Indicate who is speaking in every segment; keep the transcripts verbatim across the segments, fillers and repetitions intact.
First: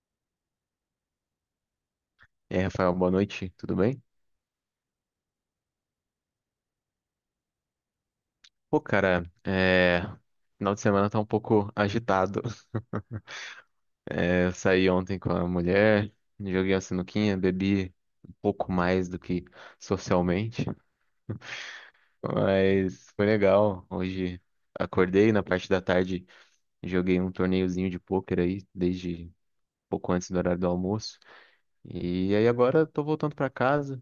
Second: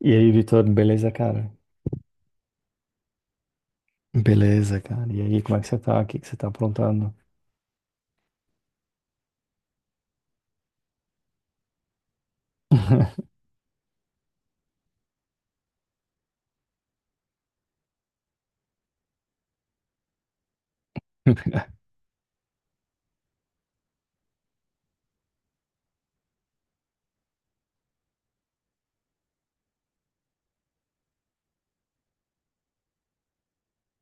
Speaker 1: E aí, Vitor, beleza, cara?
Speaker 2: E aí, Rafael, boa noite, tudo bem?
Speaker 1: Beleza, cara. E aí, como é que você tá? O que que você tá aprontando?
Speaker 2: Pô, cara, é... final de semana tá um pouco agitado. É, eu saí ontem com a mulher, joguei uma sinuquinha, bebi um pouco mais do que socialmente, mas foi legal. Hoje acordei na parte da tarde, joguei um torneiozinho de pôquer aí, desde pouco antes do horário do almoço. E aí agora tô voltando pra casa.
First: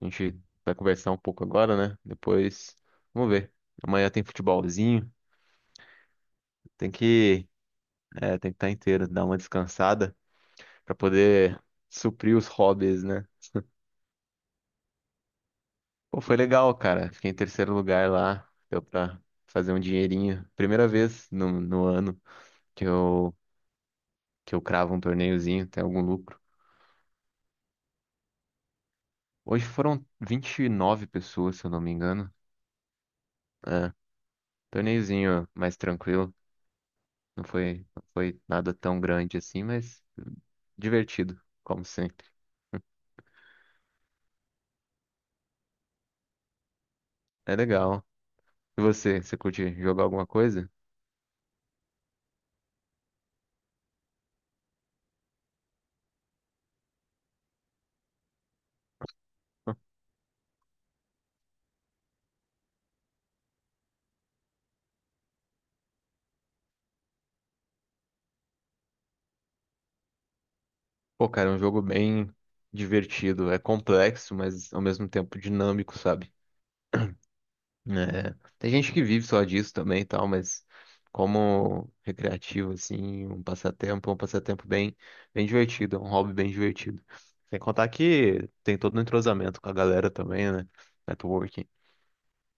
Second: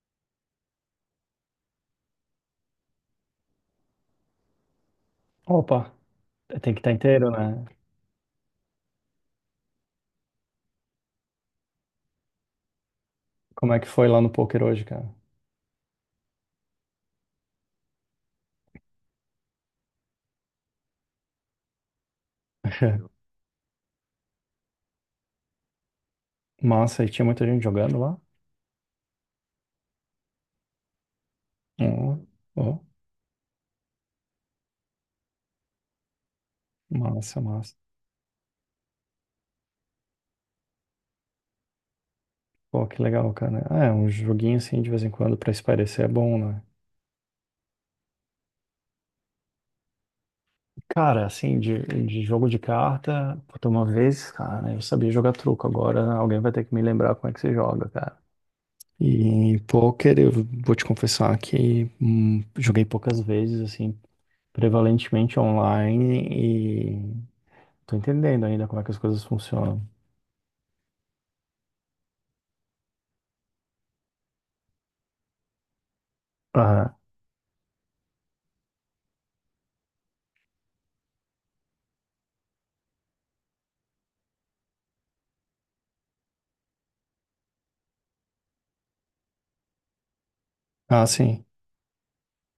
Speaker 2: A gente vai conversar um pouco agora, né? Depois, vamos ver. Amanhã tem futebolzinho.
Speaker 1: Opa, tem que estar
Speaker 2: Tem
Speaker 1: inteiro,
Speaker 2: que
Speaker 1: né?
Speaker 2: É, tem que estar inteiro, dar uma descansada pra poder suprir os hobbies, né?
Speaker 1: Como é que foi lá no poker hoje, cara?
Speaker 2: Pô, foi legal, cara. Fiquei em terceiro lugar lá. Deu pra fazer um dinheirinho. Primeira vez no, no ano que eu, que eu cravo um torneiozinho, tem algum lucro.
Speaker 1: Massa, e tinha muita gente jogando lá?
Speaker 2: Hoje foram vinte e nove pessoas, se eu não me
Speaker 1: Ó,
Speaker 2: engano.
Speaker 1: ó,
Speaker 2: É, torneiozinho mais tranquilo.
Speaker 1: massa,
Speaker 2: Não
Speaker 1: massa.
Speaker 2: foi, não foi nada tão grande assim, mas divertido, como sempre.
Speaker 1: Pô, que legal, cara. Ah, é, um joguinho assim, de vez em quando, pra espairecer é bom, né?
Speaker 2: É legal. E você, você curte jogar alguma coisa?
Speaker 1: Cara, assim, de, de jogo de carta, puta, uma vez, cara, eu sabia jogar truco. Agora alguém vai ter que me lembrar como é que se joga, cara. E em pôquer, eu vou te confessar que hum, joguei poucas vezes, assim, prevalentemente online e tô entendendo ainda como é que as coisas funcionam.
Speaker 2: Pô, cara, é um jogo bem divertido. É complexo, mas ao mesmo tempo dinâmico, sabe?
Speaker 1: Aham.
Speaker 2: É, Tem gente que vive só disso também e tal, mas como recreativo, assim, um passatempo, é um passatempo bem, bem divertido, é um hobby bem divertido. Sem contar que tem todo um entrosamento com a galera também, né?
Speaker 1: Ah, sim.
Speaker 2: Networking.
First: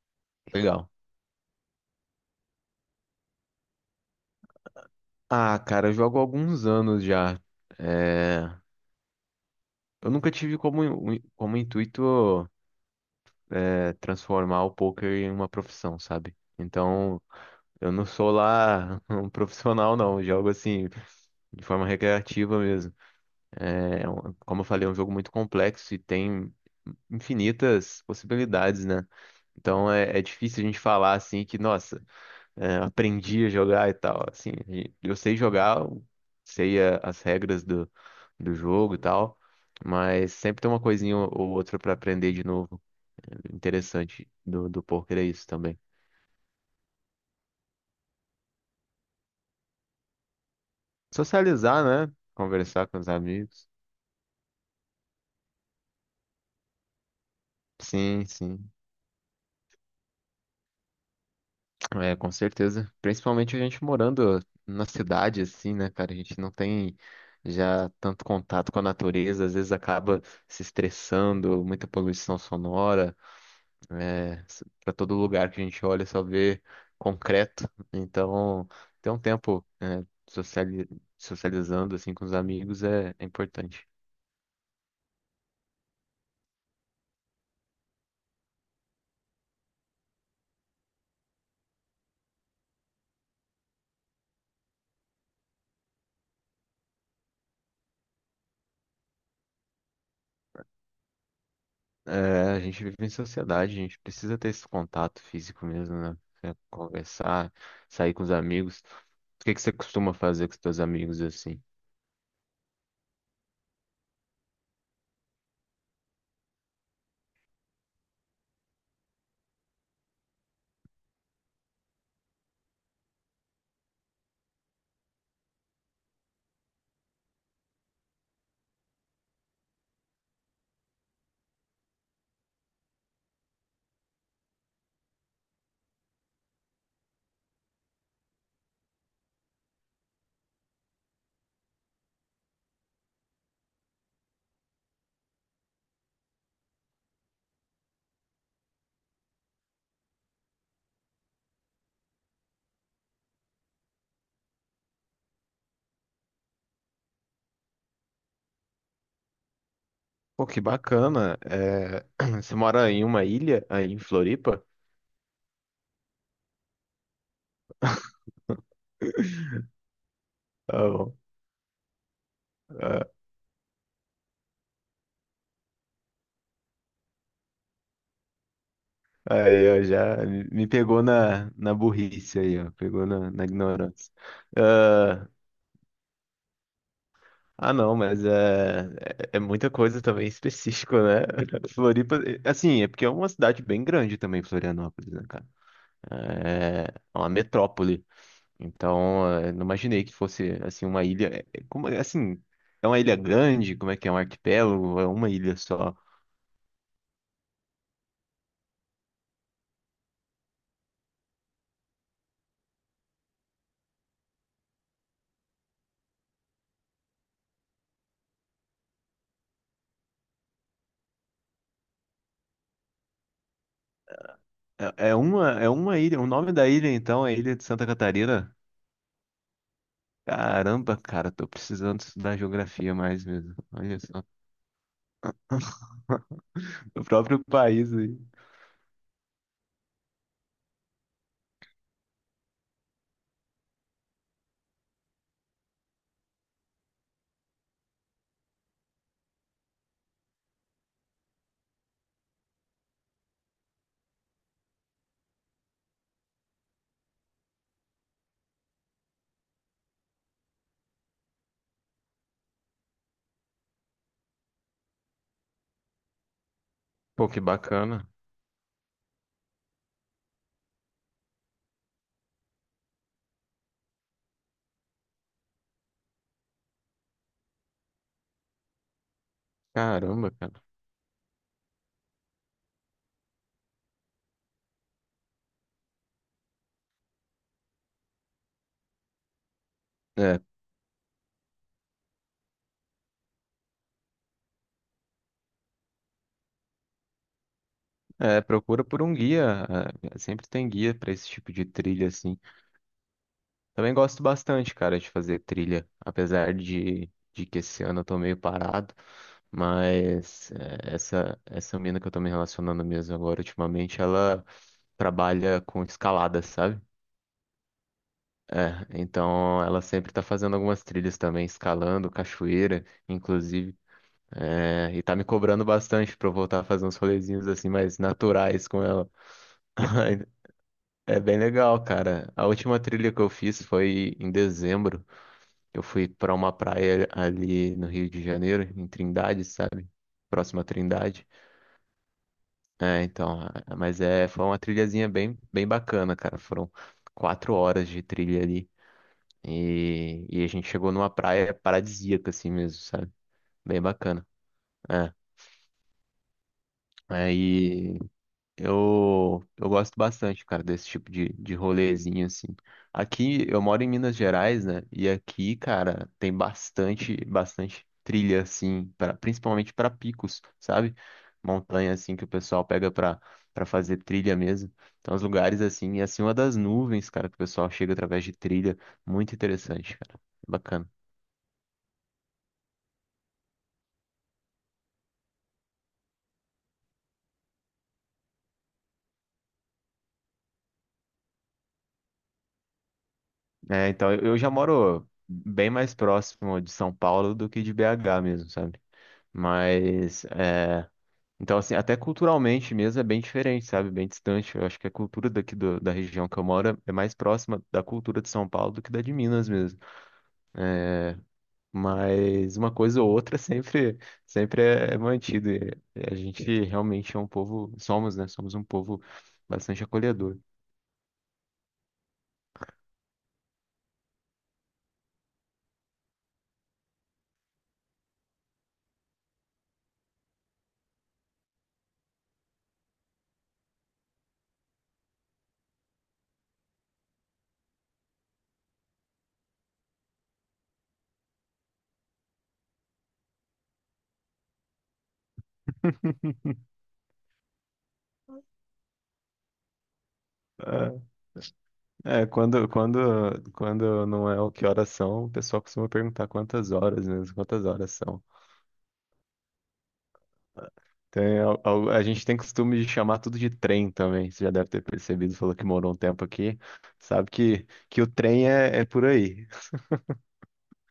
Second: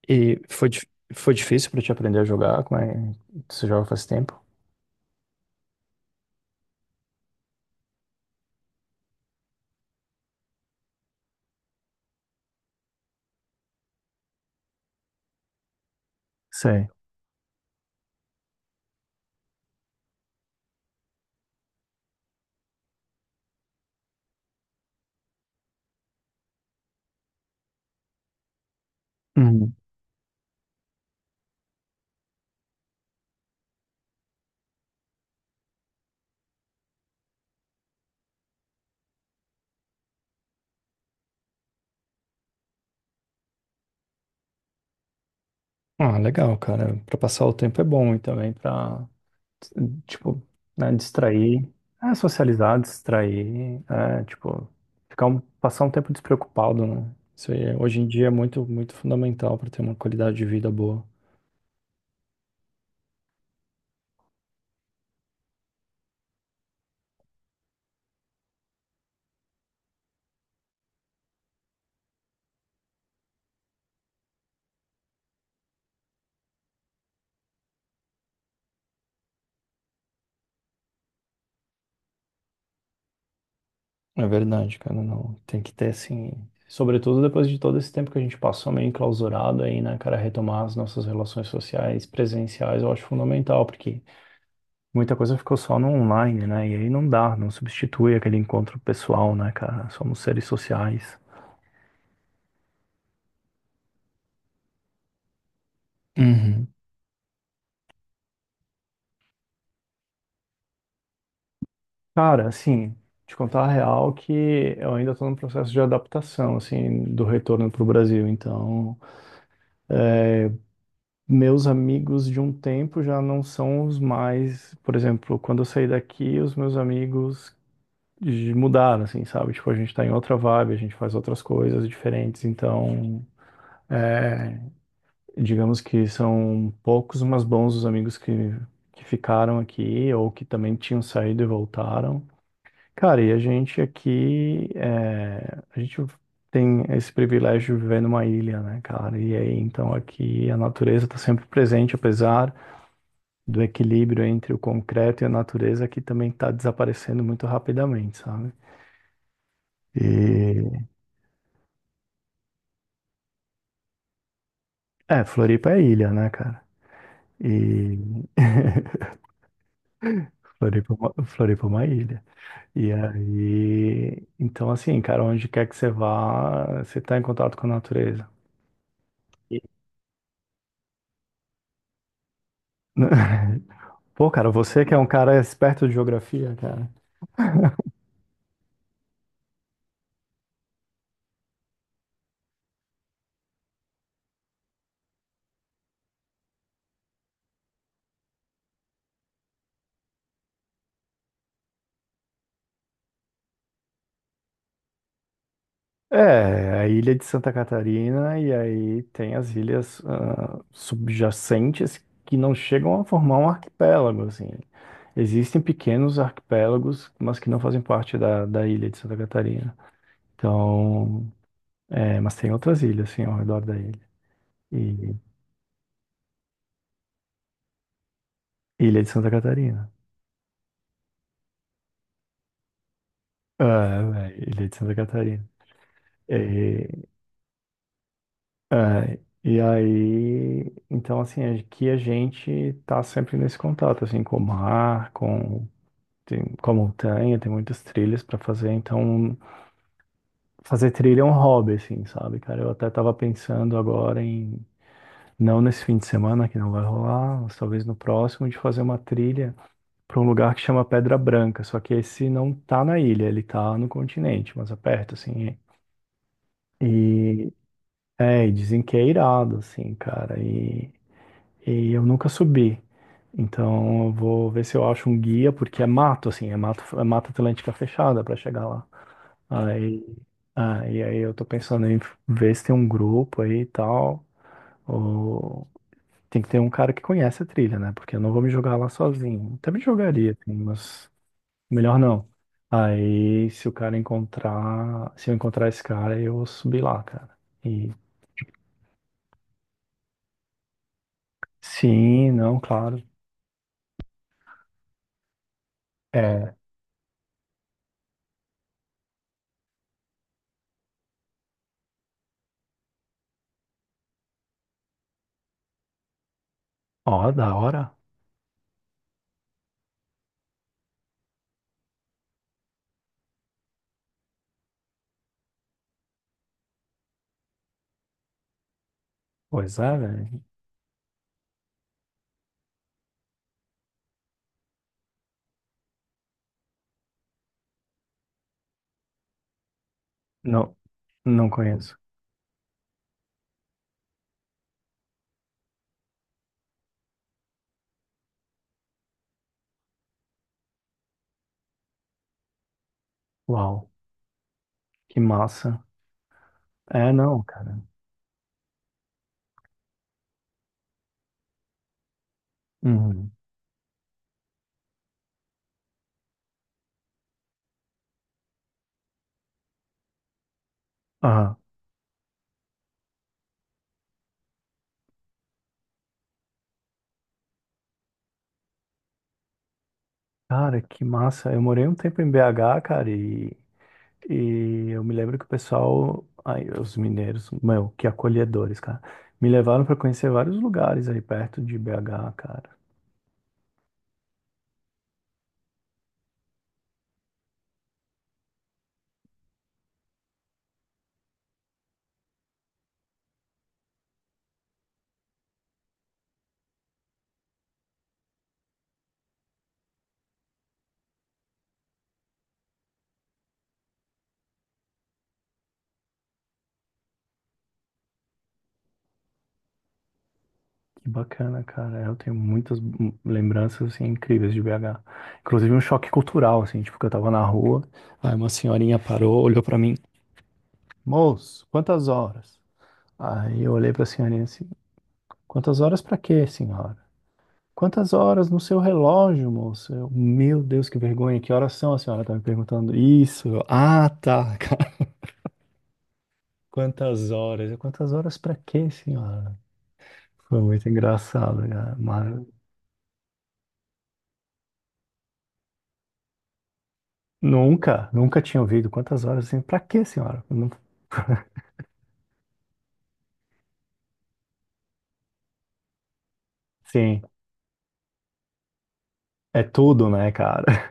Speaker 1: E foi, dif-
Speaker 2: Legal.
Speaker 1: foi difícil pra te aprender a jogar? Como é? Você joga faz tempo?
Speaker 2: Ah, cara, eu jogo há alguns anos já. É, Eu nunca tive como, como intuito. é, transformar o poker em uma profissão, sabe?
Speaker 1: Sei.
Speaker 2: Então, eu não sou lá um profissional, não. Eu jogo assim, de forma recreativa mesmo. É, é um- como eu falei, é um jogo muito complexo e tem infinitas possibilidades, né?
Speaker 1: Uhum.
Speaker 2: Então é, é difícil a gente falar assim que, nossa, é, aprendi a jogar e tal. Assim, e eu sei jogar, eu sei a- as regras do, do jogo e tal, mas sempre tem uma coisinha ou outra pra aprender de novo interessante do, do poker é isso também.
Speaker 1: Ah, legal, cara. Pra passar o tempo é bom e também pra tipo, né, distrair,
Speaker 2: Socializar, né?
Speaker 1: é, socializar,
Speaker 2: Conversar com os amigos.
Speaker 1: distrair, é, tipo, ficar um, passar um tempo despreocupado, né? Isso aí, hoje em
Speaker 2: Sim,
Speaker 1: dia é muito,
Speaker 2: sim.
Speaker 1: muito fundamental para ter uma qualidade de vida boa.
Speaker 2: É, com certeza. Principalmente a gente morando na cidade, assim, né, cara? A gente não tem já tanto contato com a natureza, às vezes acaba se estressando, muita poluição sonora. É, Para todo lugar que a gente olha só vê concreto. Então, ter um tempo, é, sociali- socializando, assim, com os amigos é é importante.
Speaker 1: É verdade, cara, não, tem que ter, assim, sobretudo depois de todo esse tempo que a gente passou meio enclausurado aí, né, cara, retomar as nossas relações sociais, presenciais, eu acho fundamental, porque muita coisa ficou só no online, né, e aí não dá, não substitui aquele encontro pessoal, né, cara, somos seres sociais.
Speaker 2: É, a gente vive em sociedade, a gente precisa ter esse contato físico mesmo, né? É,
Speaker 1: Uhum.
Speaker 2: conversar, sair com os amigos. O que que você costuma fazer com os teus amigos assim?
Speaker 1: Cara, assim, te contar a real que eu ainda estou no processo de adaptação, assim, do retorno para o Brasil. Então, meus amigos de um tempo já não são os mais, por exemplo, quando eu saí daqui, os meus amigos de- mudaram, assim, sabe? Tipo, a gente está em outra vibe, a gente faz outras coisas diferentes. Então, é, digamos que são poucos, mas bons os amigos que, que ficaram aqui ou que também tinham saído e voltaram. Cara, e a gente aqui, é, a gente tem esse privilégio de viver numa ilha, né, cara? E aí, então, aqui a natureza está sempre presente, apesar do equilíbrio entre o concreto e a natureza, que também está desaparecendo muito rapidamente, sabe?
Speaker 2: Pô, que
Speaker 1: E,
Speaker 2: bacana. É, você mora em uma ilha aí em Floripa?
Speaker 1: é, Floripa é ilha, né, cara? E
Speaker 2: Tá
Speaker 1: Floripa, é uma-
Speaker 2: bom.
Speaker 1: Floripa é uma ilha. E
Speaker 2: Ah,
Speaker 1: aí, então, assim, cara, onde quer que você vá, você está em contato com a natureza.
Speaker 2: Aí eu já me me pegou na, na burrice aí, ó. Pegou na, na ignorância.
Speaker 1: Pô, cara, você que é um cara esperto de geografia, cara.
Speaker 2: Ah, não, mas é, é, é muita coisa também específica, né? Floripa, é, assim, é porque é uma cidade bem grande também, Florianópolis, né, cara? É é uma metrópole. Então, é, não imaginei que fosse, assim, uma ilha. é- é como- é, assim, é uma ilha grande? Como é que é? Um arquipélago? É uma ilha só?
Speaker 1: É, a ilha de Santa Catarina e aí tem as ilhas ah, subjacentes que não chegam a formar um arquipélago, assim. Existem pequenos arquipélagos, mas que não fazem parte da, da ilha de Santa Catarina. Então, é, mas tem outras ilhas, assim, ao redor da ilha.
Speaker 2: É,
Speaker 1: E
Speaker 2: é uma, é uma ilha. O nome da ilha, então, é Ilha de Santa Catarina?
Speaker 1: Ilha de Santa Catarina.
Speaker 2: Caramba, cara, tô precisando estudar geografia mais mesmo. Olha só.
Speaker 1: Ah, é, Ilha de Santa Catarina.
Speaker 2: O próprio país aí.
Speaker 1: É, e aí, então assim, é que a gente tá sempre nesse contato, assim, com o mar, com, tem, com a montanha, tem muitas trilhas para fazer, então fazer trilha é um hobby, assim, sabe, cara? Eu até tava pensando agora em, não nesse fim de semana, que não vai rolar, mas talvez no próximo, de fazer uma trilha para um lugar que chama Pedra Branca, só que esse não tá na ilha, ele tá no continente, mas aperto, assim,
Speaker 2: Pô, que
Speaker 1: e,
Speaker 2: bacana.
Speaker 1: é, e dizem que é irado, assim, cara, e... E eu nunca subi. Então eu vou ver se eu acho um guia, porque é mato, assim, é mato, é mata atlântica fechada para chegar lá. Aí,
Speaker 2: Caramba, cara.
Speaker 1: ah, e aí eu tô pensando em ver se tem um grupo aí e tal. Ou tem que ter um cara que conhece a trilha, né? Porque eu não vou me jogar lá sozinho. Até me jogaria,
Speaker 2: É,
Speaker 1: assim, mas melhor não. Aí se o cara encontrar, se eu encontrar esse cara, eu vou subir lá, cara. E
Speaker 2: é, procura por um guia. é, Sempre tem guia pra esse tipo de trilha,
Speaker 1: sim,
Speaker 2: assim.
Speaker 1: não, claro.
Speaker 2: Também gosto bastante, cara, de fazer trilha, apesar
Speaker 1: É,
Speaker 2: de, de que esse ano eu tô meio parado. Mas é, essa essa mina que eu tô me relacionando mesmo agora ultimamente, ela trabalha com escalada, sabe?
Speaker 1: ó, da hora.
Speaker 2: É, então ela sempre tá fazendo algumas trilhas também, escalando, cachoeira, inclusive. É, e tá me cobrando bastante pra eu voltar a fazer uns rolezinhos assim mais naturais com ela.
Speaker 1: Pois é, velho.
Speaker 2: É bem legal, cara. A última trilha que eu fiz foi em dezembro. Eu fui pra uma praia ali no Rio de Janeiro, em Trindade, sabe? Próxima a
Speaker 1: Não,
Speaker 2: Trindade.
Speaker 1: não conheço.
Speaker 2: É, então, a- mas é, foi uma trilhazinha bem, bem bacana, cara. Foram quatro horas de trilha ali. E, e a gente chegou numa praia paradisíaca, assim mesmo, sabe? Bem
Speaker 1: Uau,
Speaker 2: bacana. É.
Speaker 1: que massa. É, não, cara.
Speaker 2: Aí Eu, eu gosto bastante, cara, desse tipo de, de rolezinho, assim.
Speaker 1: Uhum.
Speaker 2: Aqui, eu moro em Minas Gerais, né? E aqui, cara, tem bastante, bastante trilha, assim, pra, principalmente para picos, sabe?
Speaker 1: Ah,
Speaker 2: Montanha, assim, que o pessoal pega pra, pra fazer trilha mesmo. Então, os lugares, assim, e acima das nuvens, cara, que o pessoal chega através de trilha. Muito interessante, cara.
Speaker 1: cara,
Speaker 2: Bacana.
Speaker 1: que massa. Eu morei um tempo em B H, cara, e, e eu me lembro que o pessoal, aí, os mineiros, meu, que acolhedores, cara, me levaram pra conhecer vários lugares aí perto de B H, cara.
Speaker 2: É, então, eu eu já moro bem mais próximo de São Paulo do que de B H mesmo, sabe? Mas, é, então, assim, até culturalmente mesmo é bem diferente, sabe? Bem distante. Eu acho que a cultura daqui do- da região que eu moro é mais próxima da cultura de São Paulo do que da de Minas mesmo. Mas uma coisa ou outra sempre, sempre é é mantido. E A gente realmente é um povo, somos, né? Somos um povo bastante acolhedor.
Speaker 1: Que bacana, cara. Eu tenho muitas hum, lembranças, assim, incríveis de B H. Inclusive um choque cultural, assim, tipo, que eu tava na rua, aí uma senhorinha parou, olhou pra mim, moço, quantas horas? Aí eu olhei para a senhorinha assim, quantas horas para quê, senhora? Quantas horas no seu relógio, moço? Eu, meu Deus, que vergonha, que horas são? A senhora tá me perguntando isso. Eu, ah, tá, cara. Quantas horas? Eu, quantas horas para quê, senhora? Foi muito engraçado, cara.
Speaker 2: É, é,
Speaker 1: Mas
Speaker 2: quando, quando, quando não é o que horas são, o pessoal costuma perguntar quantas horas mesmo, quantas horas
Speaker 1: nunca,
Speaker 2: são.
Speaker 1: nunca tinha ouvido quantas horas assim, para quê, senhora? Não-
Speaker 2: Tem, al- al- a, gente tem costume de chamar tudo de trem também. Você já deve ter percebido, falou que morou um tempo aqui.
Speaker 1: Sim,
Speaker 2: Sabe que, que o trem é, é por aí.
Speaker 1: é tudo, né, cara?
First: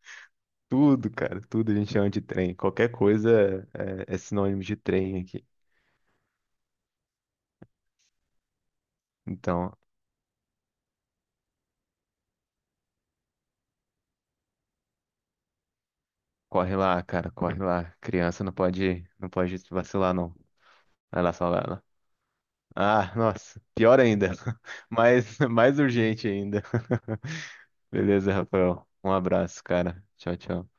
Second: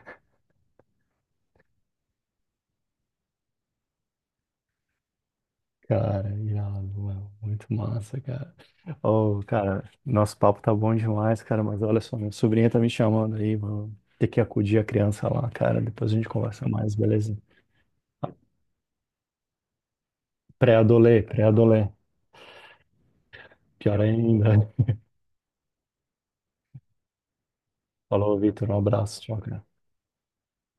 Speaker 2: Tudo, cara, tudo a gente chama de trem. Qualquer coisa é, é é sinônimo de trem aqui.
Speaker 1: Cara, irado, ué, muito massa, cara. Ô,
Speaker 2: Então,
Speaker 1: cara, nosso papo tá bom demais, cara, mas olha só, minha sobrinha tá me chamando aí, mano. Ter que acudir a criança lá, cara. Depois a gente conversa
Speaker 2: corre
Speaker 1: mais,
Speaker 2: lá, cara,
Speaker 1: beleza?
Speaker 2: corre lá. Criança não pode, não pode vacilar, não.
Speaker 1: Pré-adolê,
Speaker 2: Vai lá salvar
Speaker 1: pré-adolê.
Speaker 2: ela. Ah, nossa,
Speaker 1: Pior
Speaker 2: pior ainda.
Speaker 1: ainda.
Speaker 2: Mais, mais urgente ainda. Beleza,
Speaker 1: Falou, Vitor, um
Speaker 2: Rafael. Um
Speaker 1: abraço, tchau,
Speaker 2: abraço,
Speaker 1: cara.
Speaker 2: cara. Tchau, tchau.